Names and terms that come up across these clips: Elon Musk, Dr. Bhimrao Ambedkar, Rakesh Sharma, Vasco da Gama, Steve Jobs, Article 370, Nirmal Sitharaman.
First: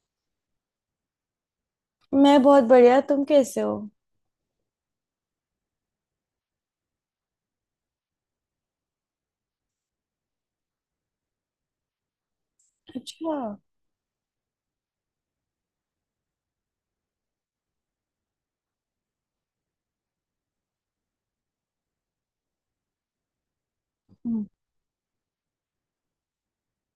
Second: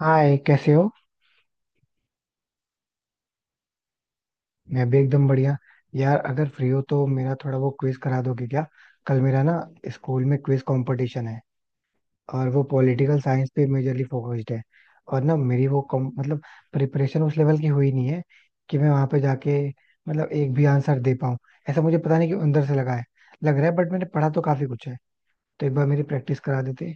हाय, कैसे हो? मैं बहुत बढ़िया। तुम कैसे हो? मैं भी एकदम बढ़िया। यार, अगर फ्री हो तो मेरा थोड़ा वो क्विज करा दोगे क्या? कल मेरा ना, स्कूल में क्विज कंपटीशन है। और वो पॉलिटिकल अच्छा। साइंस पे मेजरली फोकस्ड है। और ना मेरी वो मतलब प्रिपरेशन उस लेवल की हुई नहीं है कि मैं वहां पे जाके मतलब एक भी आंसर दे पाऊँ ऐसा मुझे पता नहीं कि अंदर से लगा है लग रहा है। बट मैंने पढ़ा तो हम्म। काफी कुछ है। तो एक बार मेरी प्रैक्टिस करा देते।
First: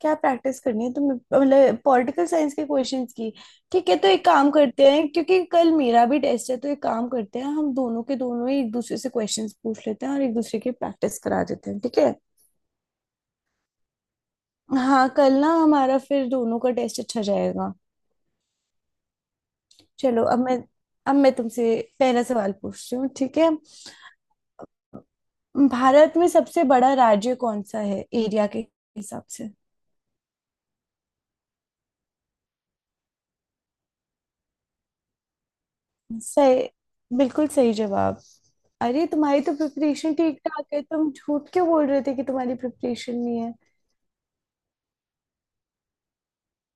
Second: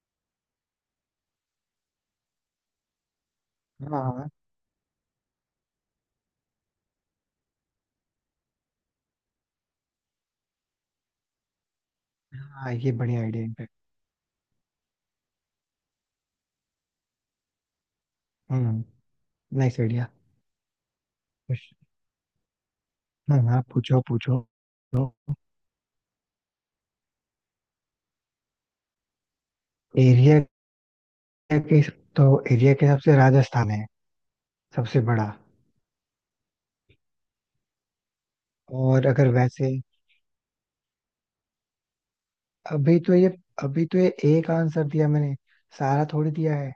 क्या प्रैक्टिस करनी है? तुम मतलब पॉलिटिकल साइंस के क्वेश्चंस की? ठीक है, हाँ, तो एक हाँ। काम करते हैं। क्योंकि कल मेरा भी टेस्ट है, तो एक काम करते हैं, हम दोनों के दोनों ही एक दूसरे से क्वेश्चंस पूछ लेते हैं और एक दूसरे की प्रैक्टिस करा देते हैं, ठीक है? हाँ, ये बढ़िया आइडिया इनफैक्ट। हाँ, कल ना हमारा फिर दोनों का टेस्ट अच्छा जाएगा। हम्म। Nice idea. चलो, अब मैं तुमसे पहला सवाल पूछती हूँ, हाँ, ठीक है? हाँ, पूछो पूछो। भारत में सबसे बड़ा राज्य कौन सा है एरिया के हिसाब से? एरिया? एरिया के? तो एरिया के हिसाब से राजस्थान है सबसे बड़ा। सही। बिल्कुल सही जवाब। और अरे, अगर तुम्हारी तो वैसे। प्रिपरेशन ठीक ठाक है, तुम झूठ क्यों बोल रहे थे कि तुम्हारी अभी तो प्रिपरेशन ये नहीं है? अभी तो ये एक आंसर दिया मैंने। सारा थोड़ी दिया है।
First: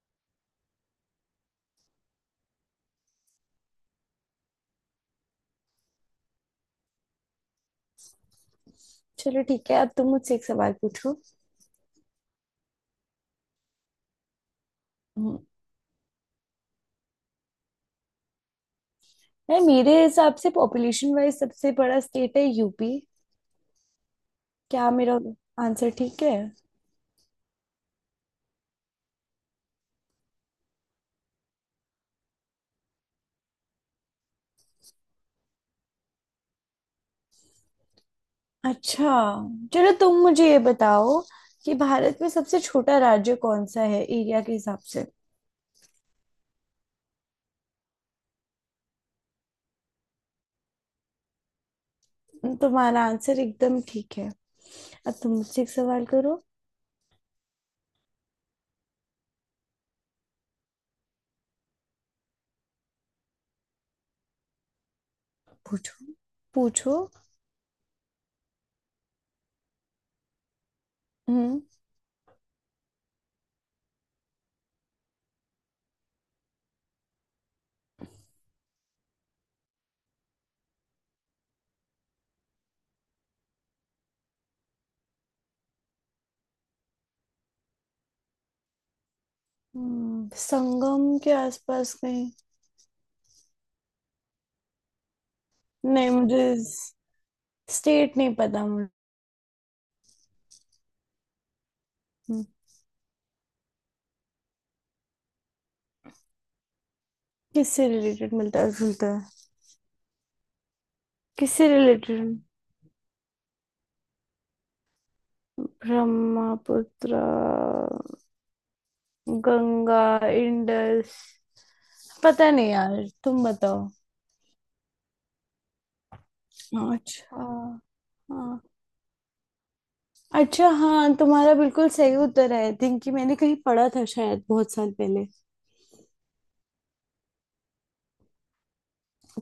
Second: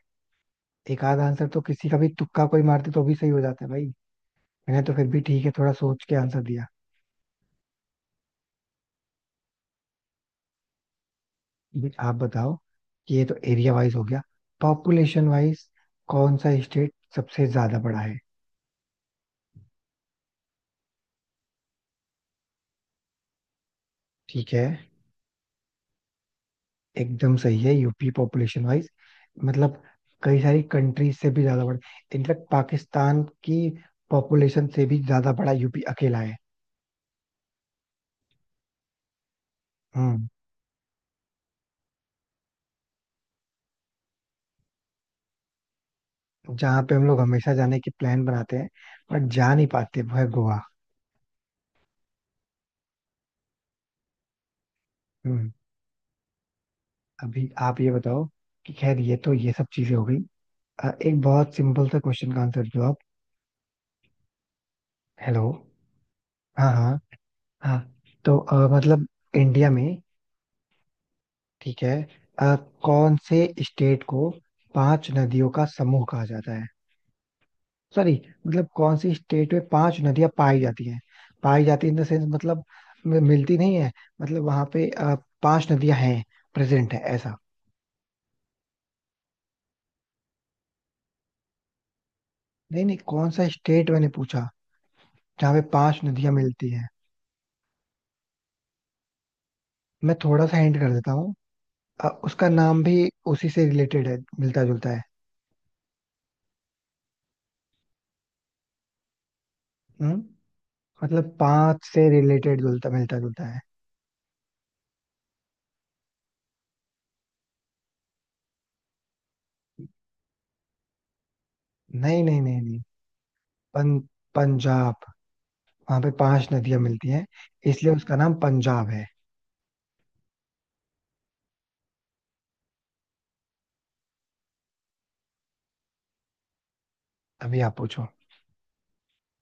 एक आध आंसर तो किसी का भी तुक्का कोई मारते तो भी सही हो जाता है भाई। मैंने तो फिर भी ठीक है थोड़ा सोच के आंसर दिया। चलो ठीक है, अब तुम मुझसे एक सवाल पूछो। अभी आप बताओ कि ये तो एरिया वाइज हो गया। पॉपुलेशन हम्म, वाइज कौन सा स्टेट सबसे ज्यादा बड़ा है? नहीं, मेरे हिसाब से पॉपुलेशन वाइज सबसे बड़ा स्टेट है यूपी। ठीक है। क्या मेरा आंसर ठीक है? एकदम सही है, यूपी पॉपुलेशन वाइज। मतलब कई सारी कंट्रीज से भी ज्यादा बड़ा। इनफैक्ट पाकिस्तान की पॉपुलेशन से भी ज्यादा बड़ा यूपी अकेला है। अच्छा, चलो तुम हम्म। मुझे ये बताओ कि भारत में सबसे छोटा राज्य कौन सा है एरिया के हिसाब से? जहाँ पे हम लोग हमेशा जाने की प्लान बनाते हैं बट जा नहीं पाते वो है गोवा। तुम्हारा आंसर एकदम ठीक है। अब तुम हम्म। मुझसे एक सवाल करो। अभी आप ये बताओ कि खैर ये तो ये सब चीजें हो गई। एक बहुत सिंपल सा क्वेश्चन का आंसर दो आप। हेलो? पूछो, हाँ, पूछो। हाँ। हाँ। तो मतलब इंडिया में। हम्म, ठीक है। अ, कौन से स्टेट को पांच नदियों का समूह कहा जाता है? सॉरी, मतलब कौन सी स्टेट में पांच नदियां पाई जाती हैं। पाई जाती है इन द सेंस मतलब मिलती नहीं है। मतलब वहां पे पांच नदियां हैं, प्रेजेंट है ऐसा। संगम के आसपास कहीं? नहीं, नहीं, कौन सा स्टेट मैंने पूछा जहाँ पे पांच नहीं, नदियां मुझे मिलती हैं? स्टेट नहीं पता मुझे। मैं थोड़ा सा हिंट कर देता हूँ। उसका नाम भी उसी से रिलेटेड है, मिलता जुलता है। किससे रिलेटेड मिलता है जुलता है? हम्म। मतलब किससे पांच से रिलेटेड? रिलेटेड, जुलता मिलता जुलता है। ब्रह्मपुत्र? गंगा? इंडस? नहीं, नहीं, पता नहीं, नहीं नहीं। यार, तुम बताओ। पं, पंजाब। वहां पे पांच नदियां मिलती हैं। अच्छा, इसलिए उसका नाम हाँ। पंजाब है। अच्छा, हाँ, तुम्हारा बिल्कुल सही उत्तर है। आई थिंक कि मैंने कहीं पढ़ा था शायद बहुत साल पहले। अभी आप पूछो।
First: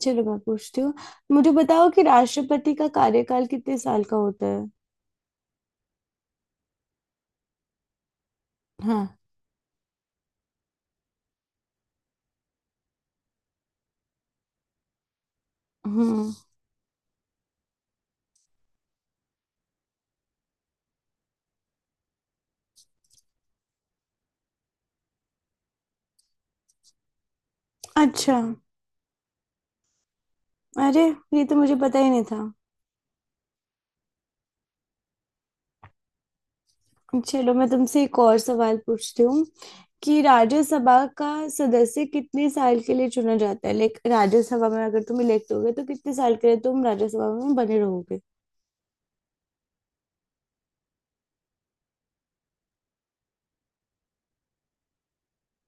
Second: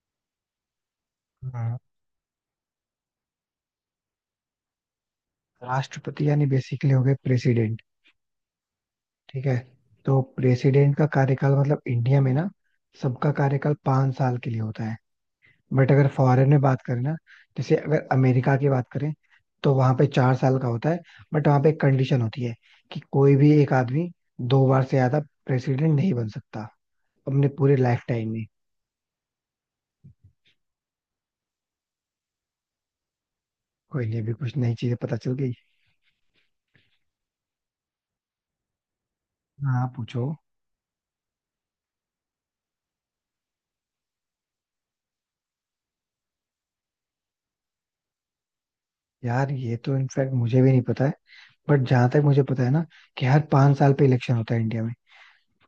चलो, मैं पूछती हूँ। मुझे हाँ। बताओ कि राष्ट्रपति का कार्यकाल कितने साल का होता है? राष्ट्रपति यानी बेसिकली हो गए प्रेसिडेंट। हाँ। ठीक है। तो प्रेसिडेंट का कार्यकाल मतलब इंडिया में ना, सबका कार्यकाल पांच साल के लिए होता है। बट अगर हम्म। फॉरेन में बात करें ना, जैसे अगर अमेरिका की बात करें तो वहां पे चार साल का होता है। बट वहां पे एक कंडीशन होती है कि कोई भी एक आदमी दो बार से ज्यादा प्रेसिडेंट नहीं बन सकता अपने पूरे लाइफ टाइम अच्छा। में। अरे, ये तो मुझे पता ही नहीं था। कोई नहीं, अभी कुछ नई चीजें पता चल गई। चलो, मैं तुमसे एक और सवाल पूछती हूँ हाँ, कि पूछो। राज्यसभा का सदस्य कितने साल के लिए चुना जाता है? लाइक राज्यसभा में अगर तुम इलेक्ट हो गए तो कितने साल के लिए तुम राज्यसभा में बने रहोगे? यार, ये तो इनफैक्ट मुझे भी नहीं पता है। बट जहां तक मुझे पता है ना, कि हर पांच साल पे इलेक्शन होता है इंडिया में,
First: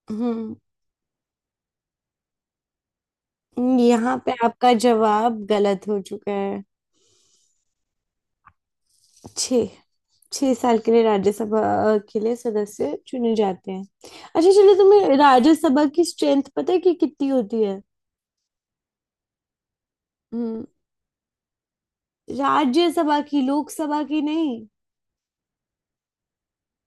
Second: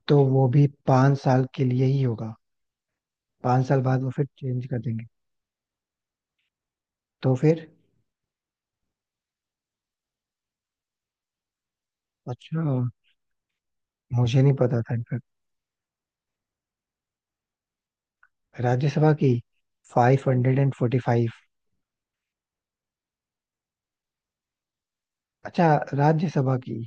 तो वो हम्म। भी पांच साल के लिए ही होगा। पांच साल बाद वो यहाँ फिर पे चेंज आपका कर देंगे। जवाब गलत हो चुका है। तो फिर। छः छह साल के लिए राज्यसभा के लिए अच्छा, सदस्य चुने जाते हैं। मुझे अच्छा, नहीं चलो पता था तुम्हें इनफैक्ट। राज्यसभा की स्ट्रेंथ पता है कि कितनी होती है? राज्यसभा की? Five hundred hmm, and forty five. Rajya Sabha की, लोकसभा की नहीं। अच्छा, राज्यसभा की।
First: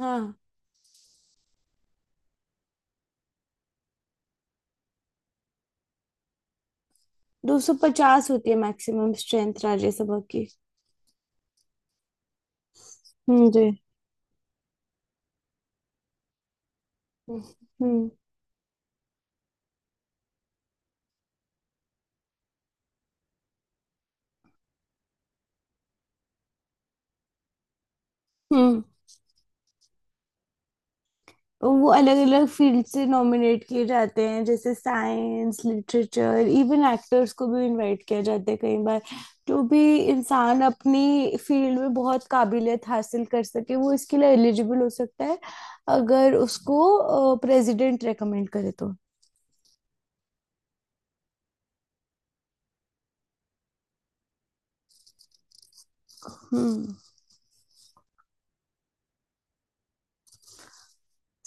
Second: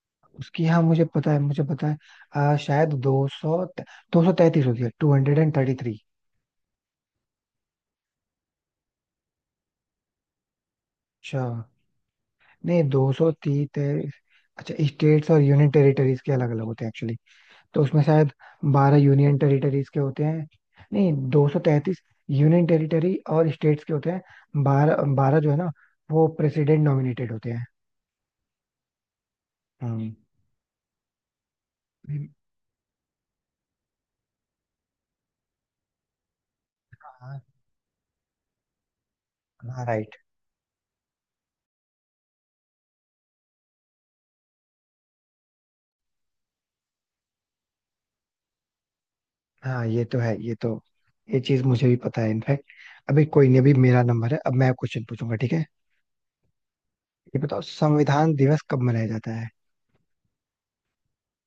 हाँ। उसकी हाँ, मुझे पता है मुझे पता है। शायद दो सौ तैतीस होती है, two hundred and thirty three. 250 होती है मैक्सिमम स्ट्रेंथ राज्यसभा की। अच्छा। नहीं, दो सौ जी। तीस। अच्छा, स्टेट्स और यूनियन टेरिटरीज के अलग अलग होते हैं एक्चुअली। तो उसमें हम्म। शायद बारह यूनियन टेरिटरीज के होते हैं। नहीं, दो सौ तैंतीस। यूनियन टेरिटरी और स्टेट्स के होते हैं बारह बारह जो है ना, वो प्रेसिडेंट नॉमिनेटेड होते हैं। हम्म। हम्म। वो अलग अलग फील्ड से नॉमिनेट किए जाते हैं, जैसे साइंस, लिटरेचर, इवन एक्टर्स हाँ, को भी इनवाइट किया जाता है कई बार। जो भी हाँ, राइट। इंसान अपनी फील्ड में बहुत काबिलियत हासिल कर सके वो इसके लिए एलिजिबल हो सकता है, अगर उसको प्रेसिडेंट रेकमेंड करे तो। हाँ, ये तो है, ये तो ये चीज मुझे भी पता है इनफैक्ट। अभी कोई नहीं, अभी मेरा नंबर है, अब मैं क्वेश्चन पूछूंगा ठीक है। हम्म। ये बताओ संविधान दिवस कब मनाया जाता है?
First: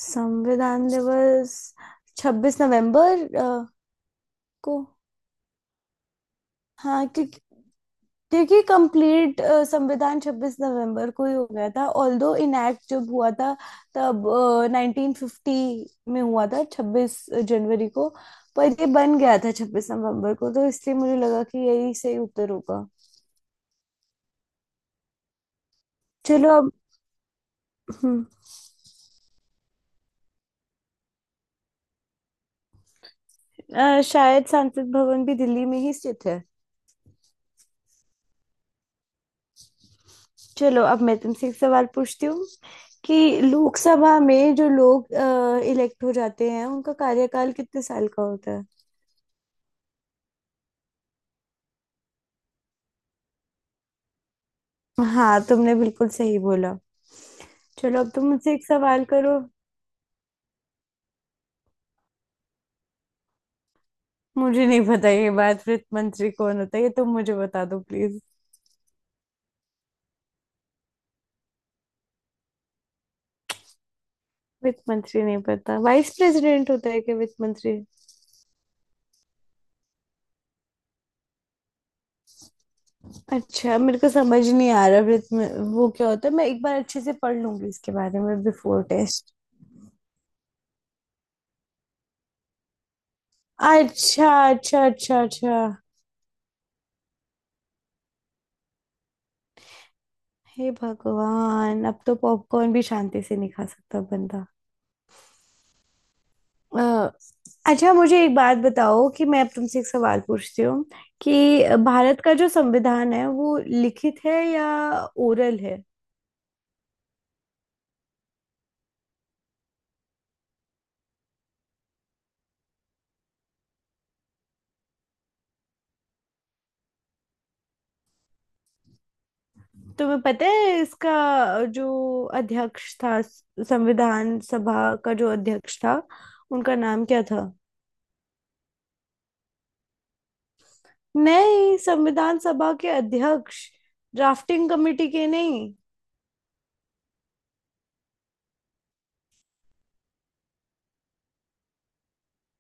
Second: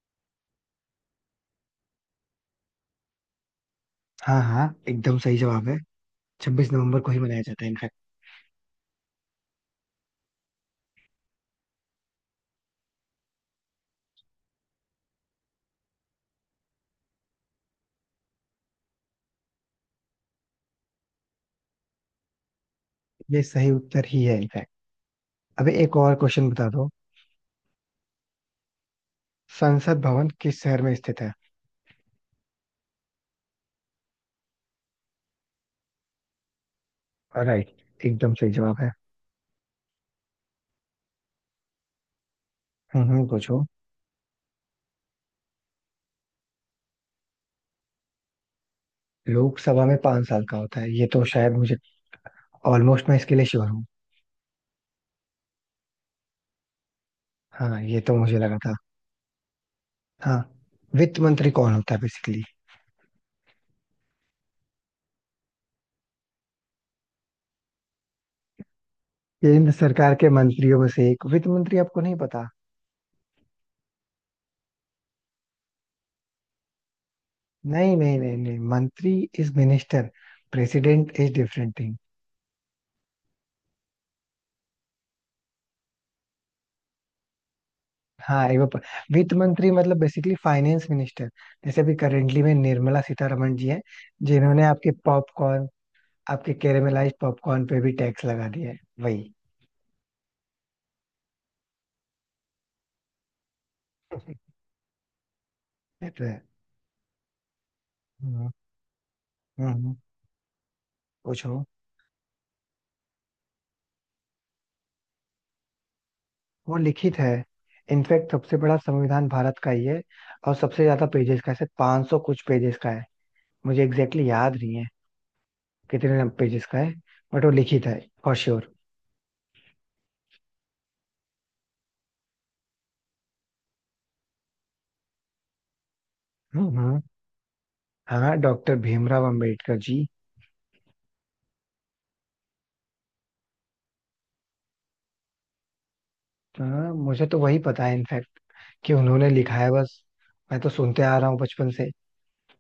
संविधान दिवस 26 नवंबर हाँ, हाँ, को। एकदम सही जवाब है। छब्बीस नवंबर हाँ, को ही क्योंकि मनाया जाता है इनफैक्ट। क्योंकि कंप्लीट संविधान 26 नवंबर को ही हो गया था। ऑल्दो इनैक्ट जब हुआ था, तब 1950 में हुआ था, 26 जनवरी को, पर ये बन गया था 26 नवंबर को, तो इसलिए मुझे लगा कि यही सही उत्तर होगा। ये सही उत्तर ही है इनफैक्ट। अभी एक और चलो क्वेश्चन बता अब। दो। हम्म, संसद भवन किस शहर में स्थित है? शायद संसद भवन भी दिल्ली में ही स्थित है। राइट, एकदम सही जवाब है। चलो, अब मैं तुमसे एक सवाल पूछती हूँ हम्म, कि पूछो। लोकसभा में जो लोग इलेक्ट हो जाते हैं उनका कार्यकाल कितने साल का होता है? लोकसभा में पांच साल का होता है, ये तो शायद मुझे ऑलमोस्ट, मैं इसके लिए श्योर हूँ। हाँ, तुमने बिल्कुल सही बोला। हाँ, चलो, ये अब तो तुम मुझे मुझसे लगा एक था। सवाल करो। हाँ। वित्त मंत्री कौन होता है बेसिकली? मुझे नहीं पता ये बात, वित्त मंत्री कौन होता है ये तुम मुझे बता दो प्लीज। केंद्र सरकार के मंत्रियों में से एक वित्त मंत्री आपको नहीं पता? वित्त मंत्री नहीं पता, वाइस प्रेसिडेंट होता है क्या वित्त मंत्री? नहीं, नहीं, नहीं, नहीं, मंत्री is minister. President is different thing. अच्छा, मेरे को समझ नहीं आ रहा वित्त में वो क्या होता है, मैं एक बार अच्छे से पढ़ लूंगी इसके बारे में हाँ, ये वो बिफोर वित्त टेस्ट। मंत्री मतलब बेसिकली फाइनेंस मिनिस्टर। जैसे अभी करेंटली में निर्मला सीतारमण जी हैं। अच्छा, जिन्होंने अच्छा, अच्छा, अच्छा। आपके कैरेमलाइज्ड पॉपकॉर्न पे भी टैक्स लगा दिया है। वही। हे भगवान, अब तो पॉपकॉर्न भी शांति से नहीं खा सकता बंदा। ये तो है। अ, अच्छा, मुझे एक हम्म, बात बताओ, कि मैं अब तुमसे एक हम्म, सवाल पूछती हूँ कि पूछो। भारत का जो संविधान है वो लिखित है या ओरल है? वो लिखित है। इनफैक्ट सबसे बड़ा संविधान भारत का ही है। और सबसे ज्यादा पेजेस का है, पांच सौ कुछ पेजेस का है। मुझे एग्जैक्टली exactly याद नहीं है कितने पेजेस का है। बट वो लिखित है फॉर श्योर। तुम्हें पता है इसका जो अध्यक्ष था, संविधान सभा का जो अध्यक्ष था उनका हम्म, नाम क्या था? हाँ, डॉक्टर भीमराव अम्बेडकर जी। नहीं, संविधान सभा के अध्यक्ष, ड्राफ्टिंग कमेटी के नहीं। हाँ, मुझे तो वही पता है इनफैक्ट कि उन्होंने लिखा है बस। मैं तो सुनते आ रहा हूँ बचपन से,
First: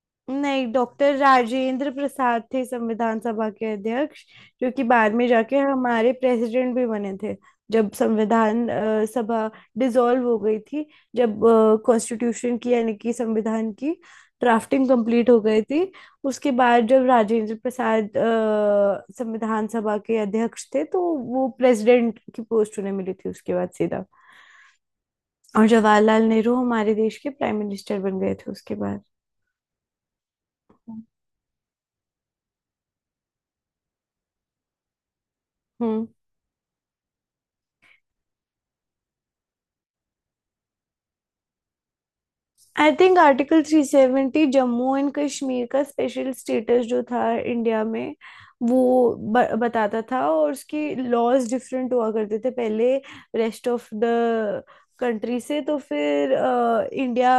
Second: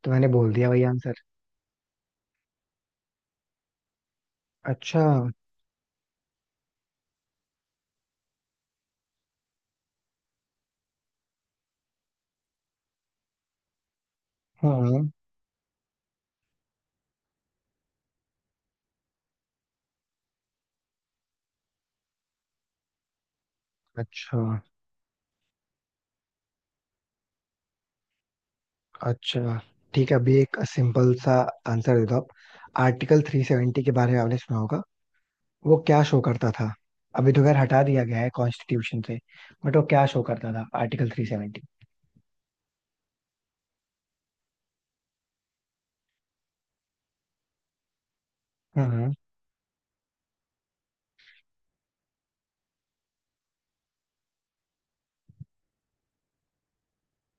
तो मैंने बोल दिया नहीं, वही आंसर। डॉक्टर राजेंद्र प्रसाद थे संविधान सभा के अध्यक्ष, जो कि अच्छा। बाद में जाके हमारे प्रेसिडेंट भी बने थे। जब संविधान सभा डिसॉल्व हो गई थी, जब कॉन्स्टिट्यूशन की यानी कि संविधान की ड्राफ्टिंग हाँ। कंप्लीट हो गई थी, उसके बाद जब राजेंद्र प्रसाद संविधान सभा के अध्यक्ष थे तो वो प्रेसिडेंट की पोस्ट उन्हें मिली थी उसके बाद सीधा। अच्छा, और जवाहरलाल नेहरू हमारे देश के प्राइम मिनिस्टर बन गए थे उसके बाद। अच्छा। ठीक है, अभी एक सिंपल सा आंसर दे दो आप। आर्टिकल 370 के बारे में आपने सुना होगा, वो क्या हम्म। शो करता था? अभी तो खैर हटा दिया गया है कॉन्स्टिट्यूशन से, बट वो क्या शो करता था article 370? I think article 370 Jammu and Kashmir का स्पेशल स्टेटस जो था इंडिया में हम्म। वो बताता था, और उसकी लॉज डिफरेंट हुआ करते थे पहले रेस्ट ऑफ द कंट्री से। तो फिर इंडिया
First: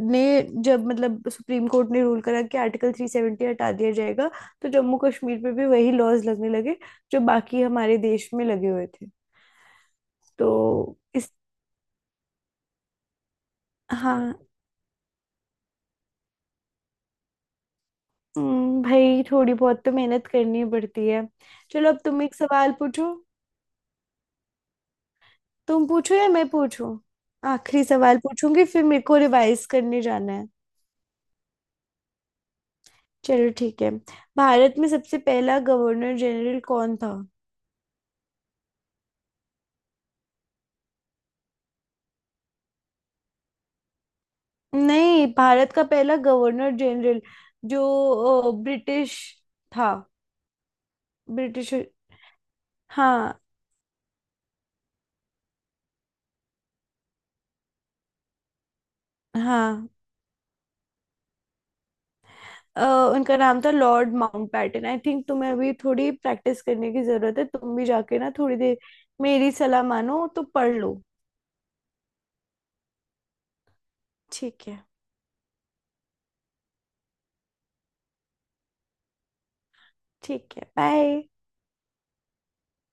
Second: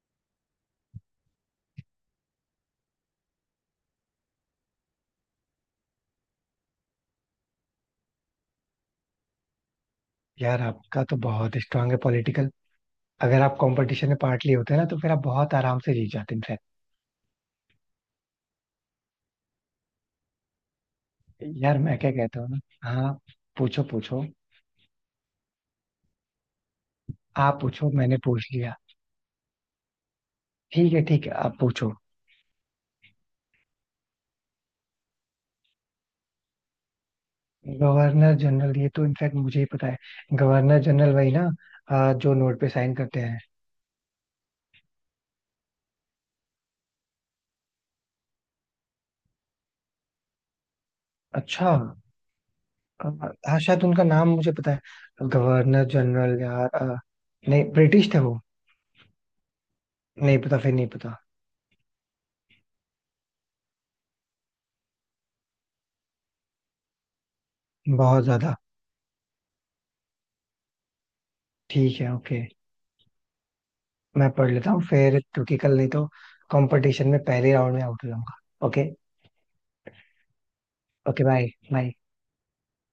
ने, जब मतलब सुप्रीम कोर्ट ने रूल करा कि आर्टिकल 370 हटा दिया जाएगा, तो जम्मू कश्मीर पे भी वही लॉज लगने लगे जो बाकी हमारे देश में लगे हुए थे यार, तो आपका तो इस बहुत स्ट्रांग है पॉलिटिकल। अगर आप कंपटीशन में पार्ट हाँ। लिए होते ना तो फिर आप बहुत आराम से जीत जाते इनफैक्ट। भाई, थोड़ी बहुत तो मेहनत करनी पड़ती है। यार, चलो, मैं अब क्या तुम एक कहता हूँ ना। सवाल हाँ, पूछो। पूछो पूछो। तुम पूछो या मैं पूछूं? आप आखिरी पूछो, मैंने सवाल पूछ पूछूंगी लिया। फिर मेरे को रिवाइज करने जाना है। ठीक है, ठीक है, आप पूछो। चलो ठीक है। भारत में सबसे पहला गवर्नर जनरल कौन था? गवर्नर जनरल, ये तो इनफैक्ट मुझे ही पता है। गवर्नर जनरल वही ना, जो नोट पे साइन करते हैं। नहीं, भारत का पहला गवर्नर जनरल जो ब्रिटिश था। अच्छा। ब्रिटिश। अ, हाँ। हाँ, शायद उनका नाम मुझे पता है। गवर्नर जनरल यार, नहीं, ब्रिटिश थे वो। हाँ। नहीं पता, फिर नहीं पता। अ, उनका नाम था लॉर्ड माउंटबेटन। आई थिंक तुम्हें अभी थोड़ी प्रैक्टिस करने की जरूरत है, तुम भी जाके बहुत ना ज्यादा। थोड़ी देर। मेरी सलाह मानो तो पढ़ लो। ठीक है, ओके। मैं पढ़ ठीक लेता है, हूँ फिर, क्योंकि कल नहीं तो कंपटीशन में पहले राउंड में आउट हो जाऊंगा। ओके। ठीक है, बाय। Okay, bye. बाय।